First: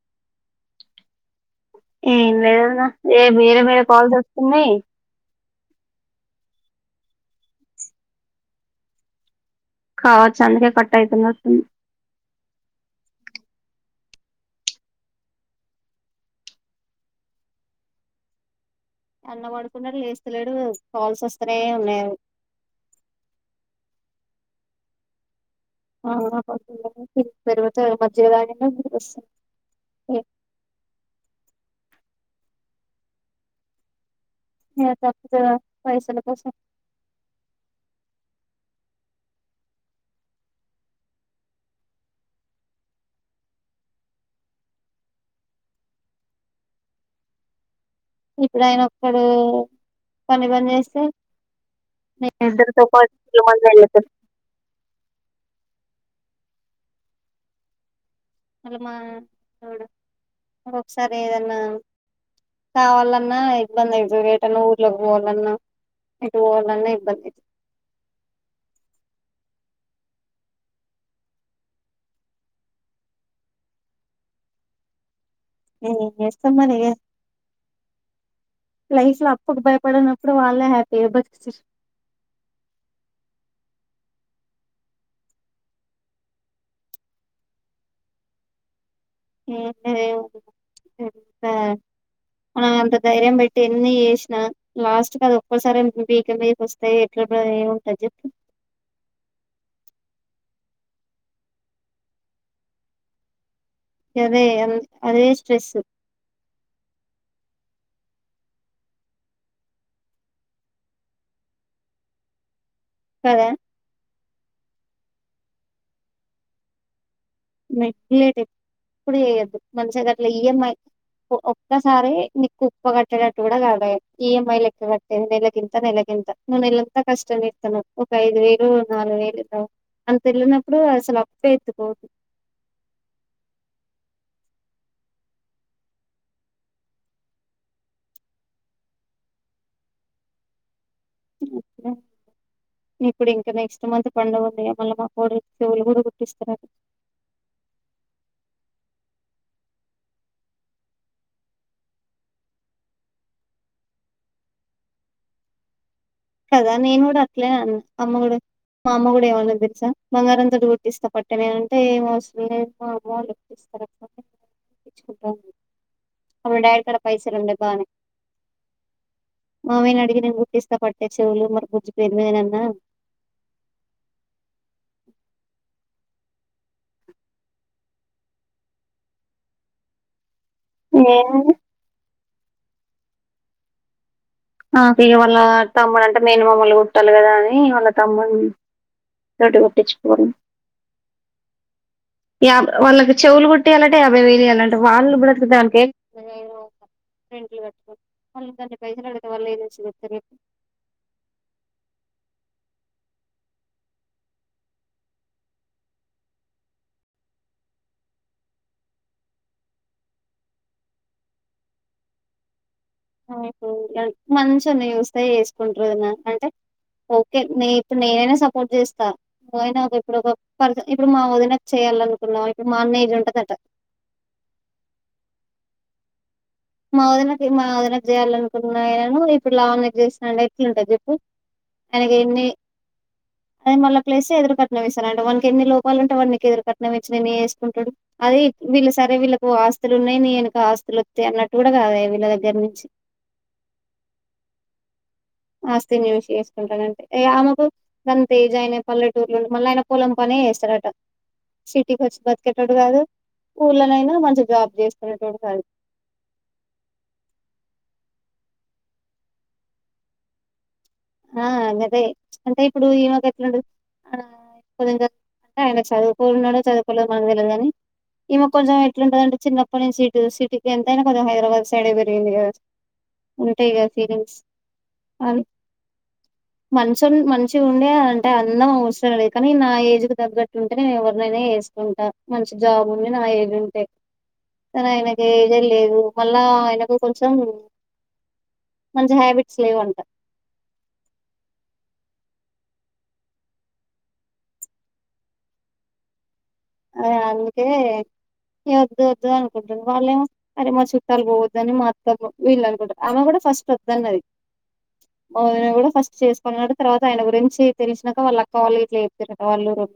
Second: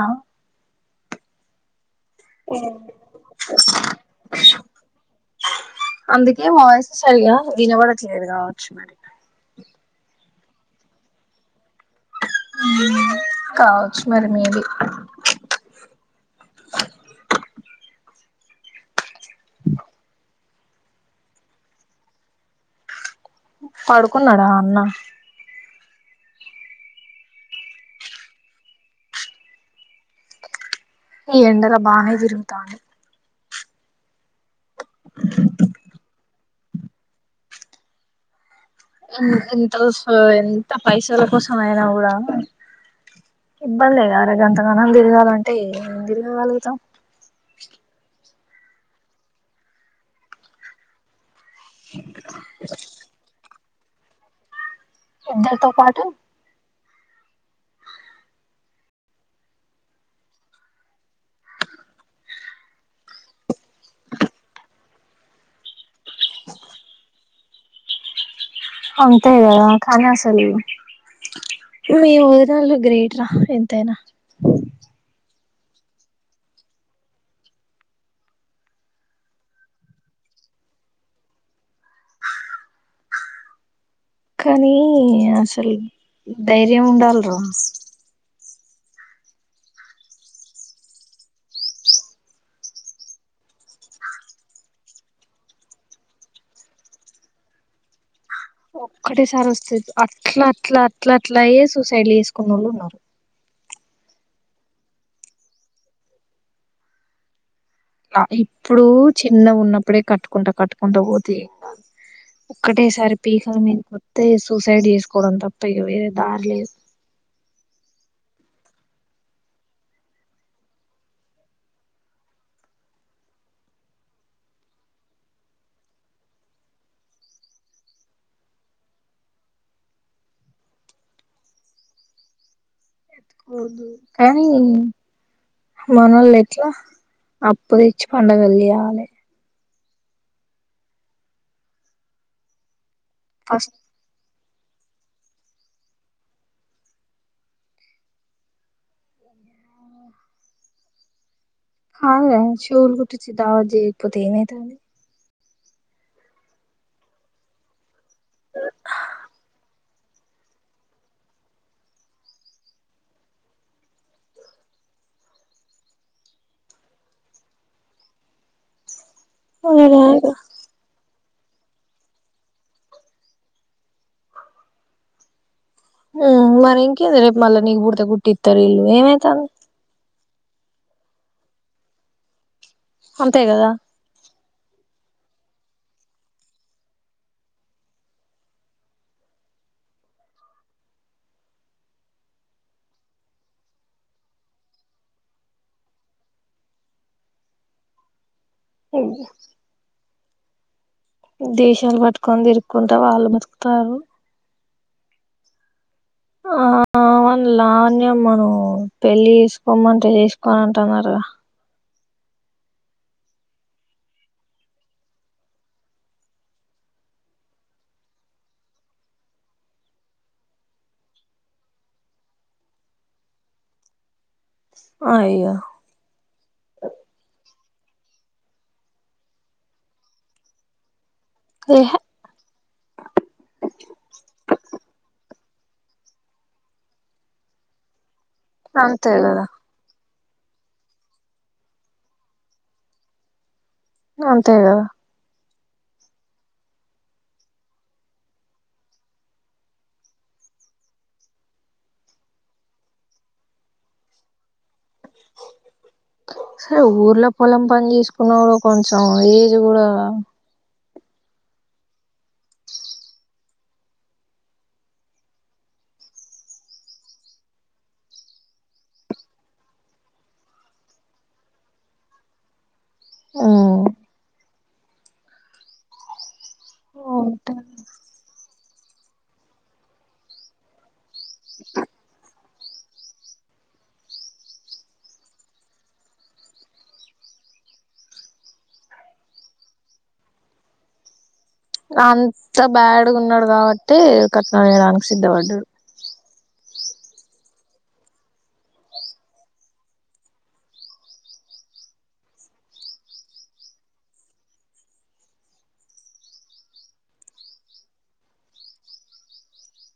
ఆ ఏం లేదన్నా ఏ వేరే వేరే కాల్స్ వస్తున్నాయి అందుకే మా వాయిస్ సరిగా విన పడట లేదు కావచ్చు మరి కావచ్చు అందుకే కట్ అయుతుంది అట్టుంది కావచ్చు మరి మీది అన్న పడుకున్నాడు లేస్తలేడు కాల్స్ వస్తనే ఉన్నాయి పడుకున్నాడా అన్న ఆ పెరువాతే మధ్యదన దసం [unintelligible] ఓ [unintelligible] ఈ ఎండలో బానే తిరుగుతాండు ఏ డ తప్పుతది పైసలు కోసం ఎంత ఎంత పైసల కోసం అయినా కూడా ఇబ్బందే గర గంతగనం తిరగాల అంటే ఏం తిరగగలుగుతాం ఇప్పుడు ఆయన ఒక్కడు పని బంజేస్తే మీ ఇద్దరుతో కాపిట వెళ్ళదు [unintelligible] ఇద్దరితో పాటు అళ్ళ మా అ ఒకసారి ఏదన్నా కావాలన్నా ఇబ్బంది అయితది ఎటన్న ఊరి ఇట్లా పోవాలన్నా ఇటు పోవాలన్నా ఇబ్బంది అంతే గద కానీ అసలు మీ ఒదినల్లు గ్రేట్ రా ఎంతైనా ఏమ్ చేస్తాం మరి లైఫ్ లో అప్పుకు భయపడినప్పుడు వాళ్లే హ్యాపీ బతు కానీ అసలు ధైర్యం ఉండాలరా [unintelligible] మన అంత ధైర్యం పెట్టి ఎన్ని చేసినా లాస్ట్ కి అది ఒక్కసారి పీక మీదకి వస్తాయి ఎట్లా [unintelligible] చెప్పు ఒక్కటే సారి వస్తది అట్ల అట్ల అట్ల అట్లా అయ్యే సూసైడ్ చేసుకున్న వాళ్ళు ఉన్నారు అదే అ అదే స్ట్రెస్సు ఇప్పుడు చిన్న ఉన్నప్పుడే కట్టుకుంటా కట్టుకుంటా పోతే ఒక్కటేసారి కదా పీకల మీద కొతే సూసైడ్ చేసుకోవడం తప్ప ఇగ వేరే దారి లేదు లేట్ ఇప్పుడు చేయద్దు మనసగర్లో ఈఎంఐ ఒక్కసారి నీకు కుప్ప కట్టేటట్టు కూడ [unintelligible] ఈఎంఐ లెక్క కట్టేది నెలగింత నెల వెళ్ళంతా కష్టంస్తున్నాం ఒక ఐదు వేలు నాలుగు వేలు అంత వెళ్ళినప్పుడు అప్పేత్కోదు కానీ మనోళ్లు ఎట్లా అప్పు తెచ్చి పండగలు చేయాలి ఇప్పుడు ఇంక ఫస్ట్ నెక్స్ట్ మంత్ పండగ అద మళ్ళీ మా కోడి చెవులు కూడా కుట్టిస్తన్నారు హా శవుల్ కుటించి దవద్ చేయకపోతే ఏమైతది కదా నేను కూడ అట్లే అన్న అమ్మ కూడా మా అమ్మ కూడా ఏమైన్నా తెలుసా బంగారంతోటి ఇస్తా పట్టేమేనంటే ఏం అవసం లేదు మా అమ్మ వాళ్ళుట్టిస్త ుకుంటా మా డాడీ కడ పైసలు ఉండా బానే మమ్మీ ని అడిగి నేను కుట్టిస్త [unintelligible] మరి ఇంకేంది రేపు మళ్ళా నీకు పుడితే కుట్టి ఇస్తారు ఇల్లు ఏమైతది ఆ అంతే కదా నాకి వాళ్ళ తమ్ముడు అంటే మేన మామ వాళ్ళు కుట్టాల కదా అని వాళ్ళ తమ్ముడు [unintelligible] యా వాళ్ళకి చెవులు కుట్టియాలంటే యాభై వేలు ఇయాలంట వాళ్ళు [unintelligible] దనికి ఏం రెంట్లు కట్ట వాళ్ళు దాన్ని పైసలు పెడితే వాళ్ళు [unintelligible] చెప్స్తారు దేశాలు పట్టుకొని తిరుక్కుంటా వాళ్ళు బతుకుతారు ఆ అవున్ లాన్ మనం పెళ్లి చేసుకోమంటే చేసుకోను అంటున్నారుగా మంచోన్నీ చూస్తే చేసుకుంటరు వదిన అంటే ఓకే నేను ఇప్పు నేనైనా సపోర్ట్ చేస్తా [unintelligible] ఇప్పుడు మా అన్న ఏజ్ ఉంటదట అయ్యో మా వదనకి మా వదినకి చేయాల అనుకుంటున్నాను ఇప్పుడు [unintelligible] ఎట్లుంటంది చెప్పు ఏహే ఆయనకి ఎన్ని అదే మళ్ళా ప్లేస్ ఎదురుకట్నం ఇస్తరట ఎన్ని లోపాలు ఉంటే వాడు నీకు ఎదురు కట్నం ఇచ్చి నిన్ను చేసుకుంటాడు అదే వీళ్ళు అంతే సరే కదా వళ్కు ఆస్తులు ఉన్నాయి [unintelligible] ఆస్తులు వస్తా అన్నట్టు కూడా కాద వీళ్ళ దగ్గర నుంచి అంతే గ ఆస్తి ని చూసి చేసుకుంటాను అంటే ఆమెకు గని తేజ్యయినే పల్లెటూరులోండి మళ్ళీ ఆయన పొలం పని సిటీకి వచ్చి బతికేటోడు కాదు ఊర్లోనైన మంచి జాబ్ చేసుకునేటోడు కాదు సరే ఊర్లో పొలం పనీచెస్ [unintelligible] కొంచెం ఏజ్ కూడ ఆ అందుకే అంటే ఇప్పుడు ఇమాకెట్లుంది ఆ [unintelligible] ఆయన చదువుకున్నాడు చదుకోలే మనకు తెలవదు గాని ఈమ కొంచెం ఎట్లుంటదంటే చిన్నప్పటి నుంచి సి సిటీకి ఎంతైనా కొద హైదరాబాద్ సైడ్ పెరిగింది కదా ఉంటాయి కదా ఫీలింగ్స్ అ [unintelligible] మనించి ఉండే అంటే అందము సరెలే కానీ నా ఏజ్ కు తగ్గట్టు ఉంటే నేను ఎవరినైనా చేస్తుంటా మంచి జాబ్ ఉండి నా ఏజ్ ఉంటే కానీ ఆయనకి ఏద లేదు మళ్ళా ఆయనకు కొంచెం మంచి హ్యాబిట్స్ లేవు అంటా అంత బ్యాడ్గా ఉన్నాడు కాబట్టి కట్నా ఈయడానికి సిద్ధపడ్డాడు ఆ అందుకే వద్దు వద్దు అనుకుంటుంది వాళ్ళేమో అరే మా చుట్టాలు పోవద్దుని మా అత్త వీళ్ళు అనుకుంటా రు ఆమె కూడా ఫస్ట్ ప్రధా మరి ఐన కూడా ఫస్ట్ చేసుకున్నాడు తర్వాత ఆయన గురించి తెలిసినాక వాళ్ళు అక్క వాళ్ళు ఇట్లా చెప్పిరట వాళ్ళు ఓ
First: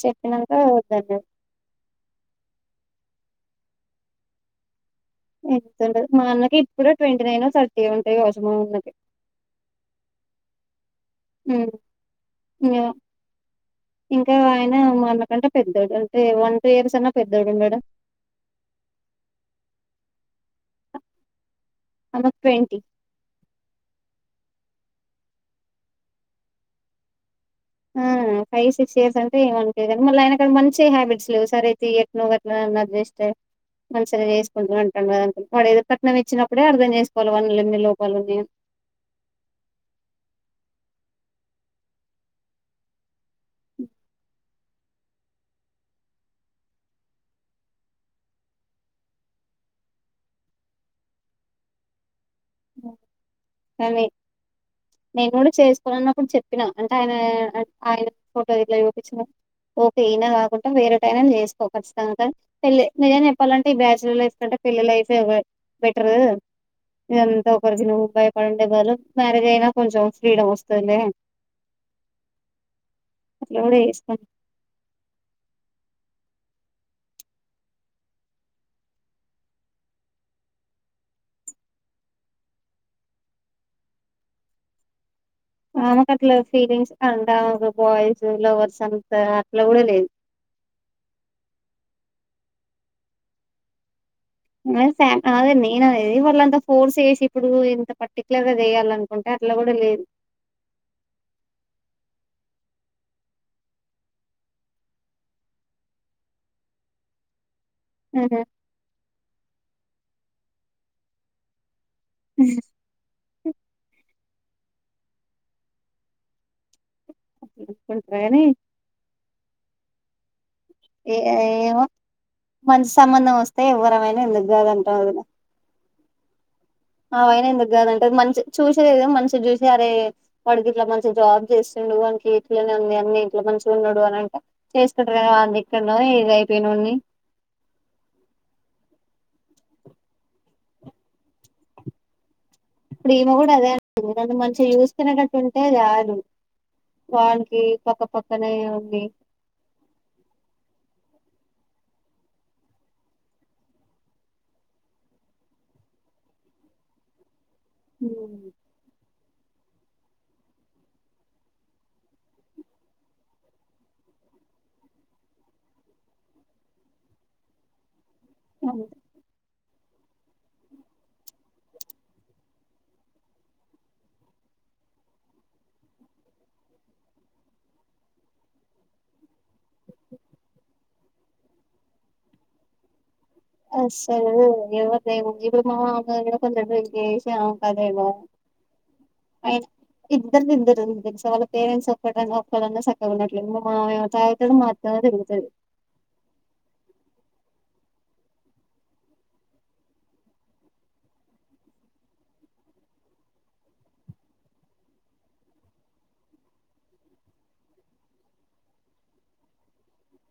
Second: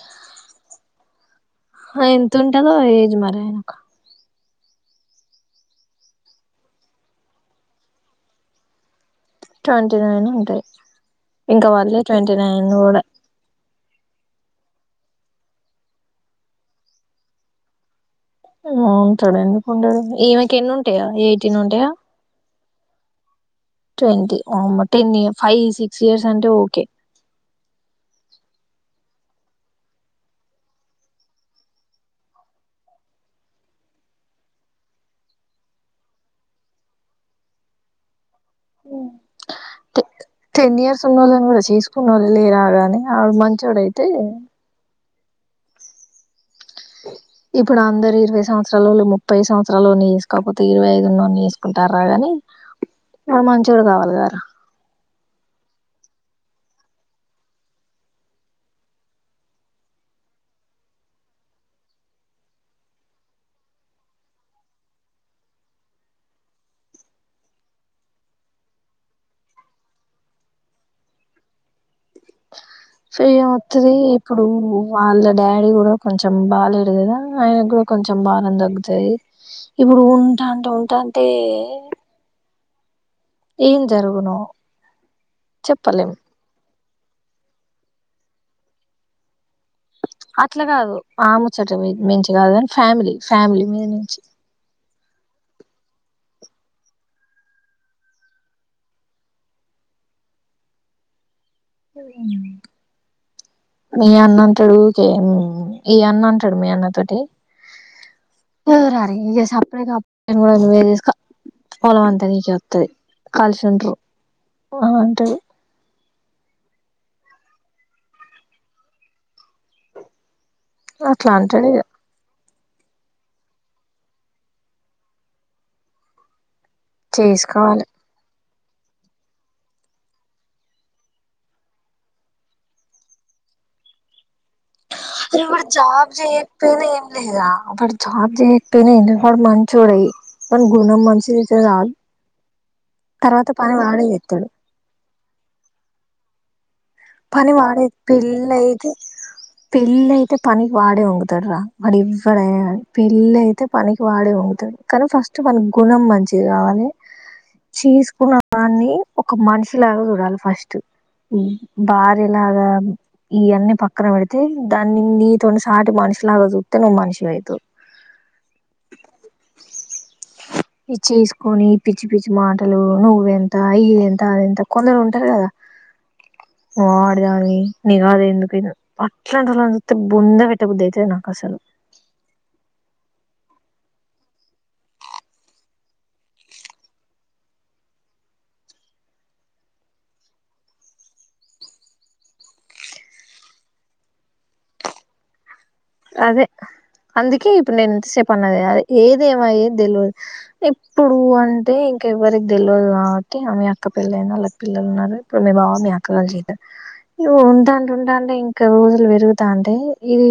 చెప్పినాక వద్దది ఎంత ఉంటుందో ఏజ్ మరి ఆయనకు ఎంతంటది మా అన్నకి ఇప్పుడు ట్వంటీ నైన్ థర్టీ ఉంటాయి కోసమ ఉన్నకి ట్వంటీ నైన్ ఉంటాయి ఇంకా ఉమ్. వలే ట్వంటీ నైన్ ఇంగ- కూడా ఇంకా ఆయన మనకంటే పెద్దోడు అంటే వన్ టూ ఇయర్స్ అన్నా పెద్దోడు ఉండడు ఉంటాడు ఎందుకుండడు ఈమెకి ఎన్ని ఉంటాయా ఎయిటీన్ ఉంటాయా ఆమెకు twenty twenty ten five six years అంటే ఓకే ఆ ఫైవ్ సిక్స్ ఇయర్స్ అంటే ఏమ మళ్ళీ ఆయనకాడ మంచి హ్యాట్స్ లేవు సర అయితే ఎట్నకట్ల అది ఇష్టే మనసరే చేసుకుంటు అంటాం వాడు ఏద పట్నం ఇచ్చినప్పుడే అర్థం చేసుకోవాలి వానిలో ఎన్ని లోపాలని టెన్ ఇయర్స్ ఉన్నళ్ళని కూడా చేసుకున్న వాళ్ళు లే రాగానే ఆ మంచించోడ అయితే ఇప్పుడు అందరు ఇరవై సంవత్సరాాల ముప్పై సంవత్సరాలు తీసుకపోతే ఇరవై ఐదున్న తీసుకుంటారాగాని మ మంచూడు కానీ కావాలి గారు నేను కూడా చేసుకోన అన్నప్పుడు చెప్పినా అంటే ఆయన ఆయన ఫోటో దగ్గర చూపించిన ఓకే అయినా కాకుండా వేరే టైనా చేసుకోకచ్చుతను నిజం చెప్పాలంటే ఈ బ్యాచులర్ లైఫ్ కంటే పిల్లలే లైఫ్ ఒక బెటరు ఇదంతా ఒకరిజిన భయపడిండేవరు మ్యారేజ్ అయినా కొంచెం ఫ్రీడమ్ వస్తుంది ఫీ ఏ కూడా వతుది చేసుకోని ఇప్పుడు వాళ్ళ డాడీ కూడా కొంచెం బాగాలేదు కదా ఆయన కూడా కొంచెం బాారం తగ్గుతాయి ఇప్పుడు ఉంటా అంటే ఉంటా అంటే ఏం జరుగును ఆమెకు చెప్పలేం అట్లా ఫీలింగ్స్ అంటకు బాయ్స్ లవర్స్ అంతా అట్లా కాదు ఆమె చెట్ మంచి కాదు అని ఫ్యామిలీ ఫ్యామిలీ మీద నుంచి అదే నేను అదేది వాళ్ళంత ఫోర్స్ చేసి ఇప్పుడు ఇంత పర్టిక్యులర్ గా చేయాలినుకుంటే అట్లా కూడా లేదు ఉమ్ మీ అన్న అంటాడు ఓకే ఈ అన్న అంటాడు మీ అన్న తోటి ఆహా. ఇక సప్పుడే కా కూడా నువ్వేచేసుకో పొలం అంతా నీక వస్తుది కలిసుండరు అంటది అ అనుకుంటారని ఏ అట్లా అంటాడు ఇగ ఏమో మంచి సంబంధం వస్తే ఎవ్వరమైనా ఎందుకు కాదంటారు వదిన ఆ అయిన చేసుకోవాలి దగ్గాదంటే అది మంచి చూసదేదో మంచి చూసి అరే వాడికి ఇట్లా మంచి జాబ్ చేస్తుండు వాకి ఇట్లనే ఉంది అన్ని ఇ మ మంచిగున్నాడు అనింటే చేసు కుంటారా అరే ఇప్పుడు జాబ్ చేయట్లేదా ఏం లేదా అప్పుడు జాబ్ చేయకపోయినా ఏం మ తోడయి ప గున్న మసి తతే రాాల ఇప్పుడు ఈమె కూడా అదే అంటది నన్ను మంచిగా చూసుకునేటట్టు ఉంటే చాలు పని వానికి వాడే పక్క పక్కనే పిల్లైయితే ఉండి పిళ్ల్లైయితే పని వాడేవంగ రా వాడు ఎవ్వడయ పెళ్లి అయితే పనికి వాడే ఉంగతాడు కానీ ఫస్ట్ మన గుణం మంచి చే కావాలి చేసుకున్న వాడిని ఒక మనిషిలాగా చూడాలి ఫస్ట్ భార్యలాగా ఇవన్నీ పక్కన పెడితే దాన్ని నీతో సాటి మనిషిలాగ చూ ఇను ఉ మనుషివి అయితవ్ అవు ఇది చేసుకొని పిచ్చి పిచ్చి మాటలు నువ్వెంత ఇది ఎంత అది ఎంత కొందరు ఉంటారు కదా వాడిదని నిఘదు ఎందుకు అట్లాంతల చూస్తే బుంద పెట్ట బుద్ధి అయితది నాకు అసలు అస్సలు ఎ దవం ఇప్పుడుమ అ కొడు ఇ అవుకా దైవం అ [unintelligible] ఇద్దరుది ఇద్దరు ఉంది తెలుస వాళ్ళ పేరెంట్స్ ఒక్కడ ఒక్కడన్నా చక్కగా ఉన్నట్లేదు మా తాయతడు మాత్రం [unintelligible] అదే అందుకే ఇప్పుడు నేను ఇంతసేపు అన్నది ఏదేమయ తెలియదు ఎప్పుడు అంటే ఇంకెవ్వరికి తెలియదు కాబట్టి ఆమె అక్కపెళ్ళయినా అళ్ళకి పిల్లలు ఉన్నారు ఇప్పుడు మీ బాబ మీ అక్కగలి చేయారు ఉంటంటే ఉంటాంటే ఇంకా రోజులు పెరుగుతా అంటే ఇది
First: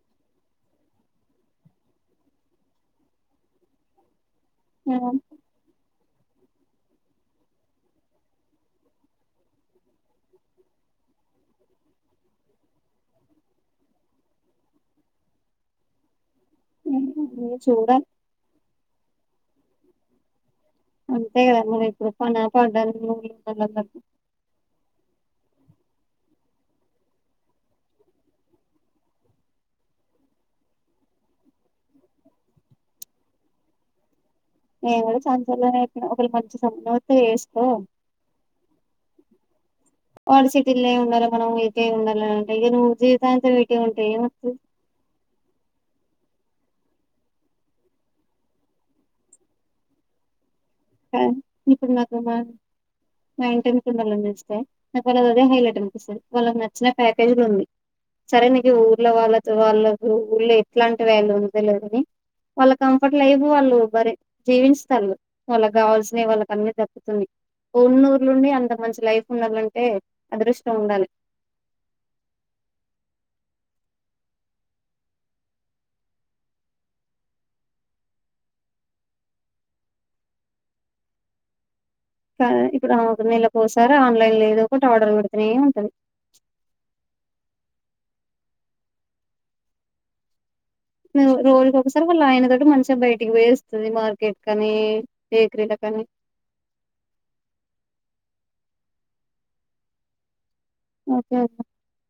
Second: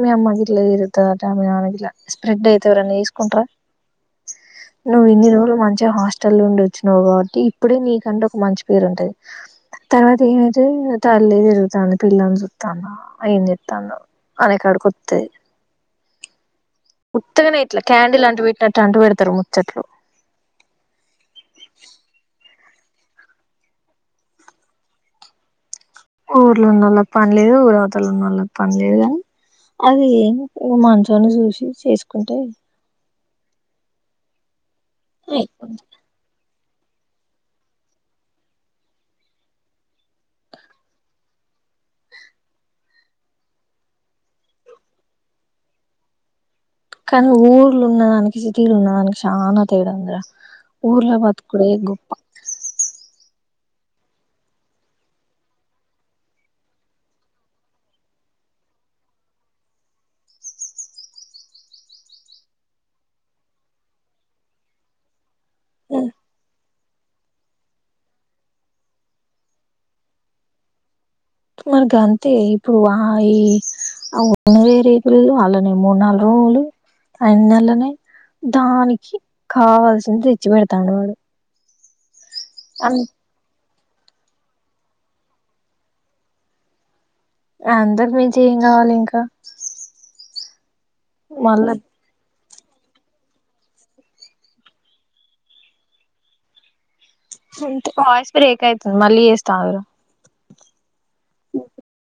మీ అమ్మ గిలా ఇరుతాటా మీ నా గలా స్ప్రెడ్ అయితేవరన్న తీసుకుంటరా ఆ, నువ్ ఇన్ని రోజులు మంచిగా హస్ట్ ల్ నుండి వచ్చినావు కాబట్టి ఇప్పుడే నీకంటే ఒక మంచి పేరు ఉంటది తర్వాత ఏమైతంది [unintelligible] పిల చుతాంద ఏమి చేస్తుందో అనే కాడు కొత్త ఇంక ముత్తగానే ఇట్లా చూడాలి కాండిల్ అంటూ పెట్టినట్టు అంటూ పెడతు ఉత్తరుముచ్చట్లు అంతే కదా మరి ఇప్పుడు పనా పాడాల ఊర్లో ఉన్నళ్ పని లేదు ఊరావతలు ఉన్న వాళ్ళ పని లేదు అది ఏం మంచిగానే చూసి చేసుకుంటే నేను కూడా చాలా సార్లు అయిపోద్ది చెప్పినా ఒకవేళ మంచి సంబంధం వస్తే చేసుకో వాళ్ళు సిటీల్లో ఉండాలి మనం ఏయిట ఉండాలి అంటే ఇ నువ్వు జీవితాంతం ఇటే ఉంటే ఏమోస్తాది కానీ ఊర్లు ఉన్నదానికి సిటీలు ఉన్నదానికి చాలా తేడా ఉందిరా ఊర్ల బతుకుడే గొప్ప మైంటైన్స్ ఉ వాళ్ళని చేస్తే నాకు వాళ్ళ అది అదే హైలైట్ అనిపిస్తుంది వాళ్ళ నచ్చిన ప్యాకేజ్ ఉంది సరే నీకు ఊళ్ళ వాళ్ళతో వాళ్ళకు ఊళ్ళ ఎట్లాంటి వాల్యూ ఉంది లేదని వాళ్ళ కంఫర్ట్లు లైఫ్ వాళ్ళు బరి జీవిస్తారు వాళ్ళకి కావాల్సినవి వాళ్ళకి అన్నీ దక్కుతున్నాయి ఉన్నూరు లోనే అంత మంచి లైఫ్ ఉండాలంటే అదృష్టం ఉండాలి మరిగా అంతే ఇప్పుడు ఆ ఈ న్నే రేపు అలానే మూడు నాలు రూ ఉళు ఆ నెలలనే దానికి కావాల్సింది తెచ్చి పెడతన్నడు వాడు ఇప్పుడు అం ఆమెకు నెల పో సరే ఆన్లైన్ లో ఏదో ఒకటి ఆర్డర్ పెడుతనే ఉంటది అందరు మంచి ఏం కావాలి ఇంకా రోజు మళ్ళా కొకసారి వాళ్ళ ఆయన దగ్గ ఇడు మంచిగా బయటికి పోయి వస్తది మార్కెట్ కని బేకరీల కని అంత వాయిస్ బ్రేక్ అవుతుంది మళ్ళీ చేస్త ఆగురా ఓకే ఓకే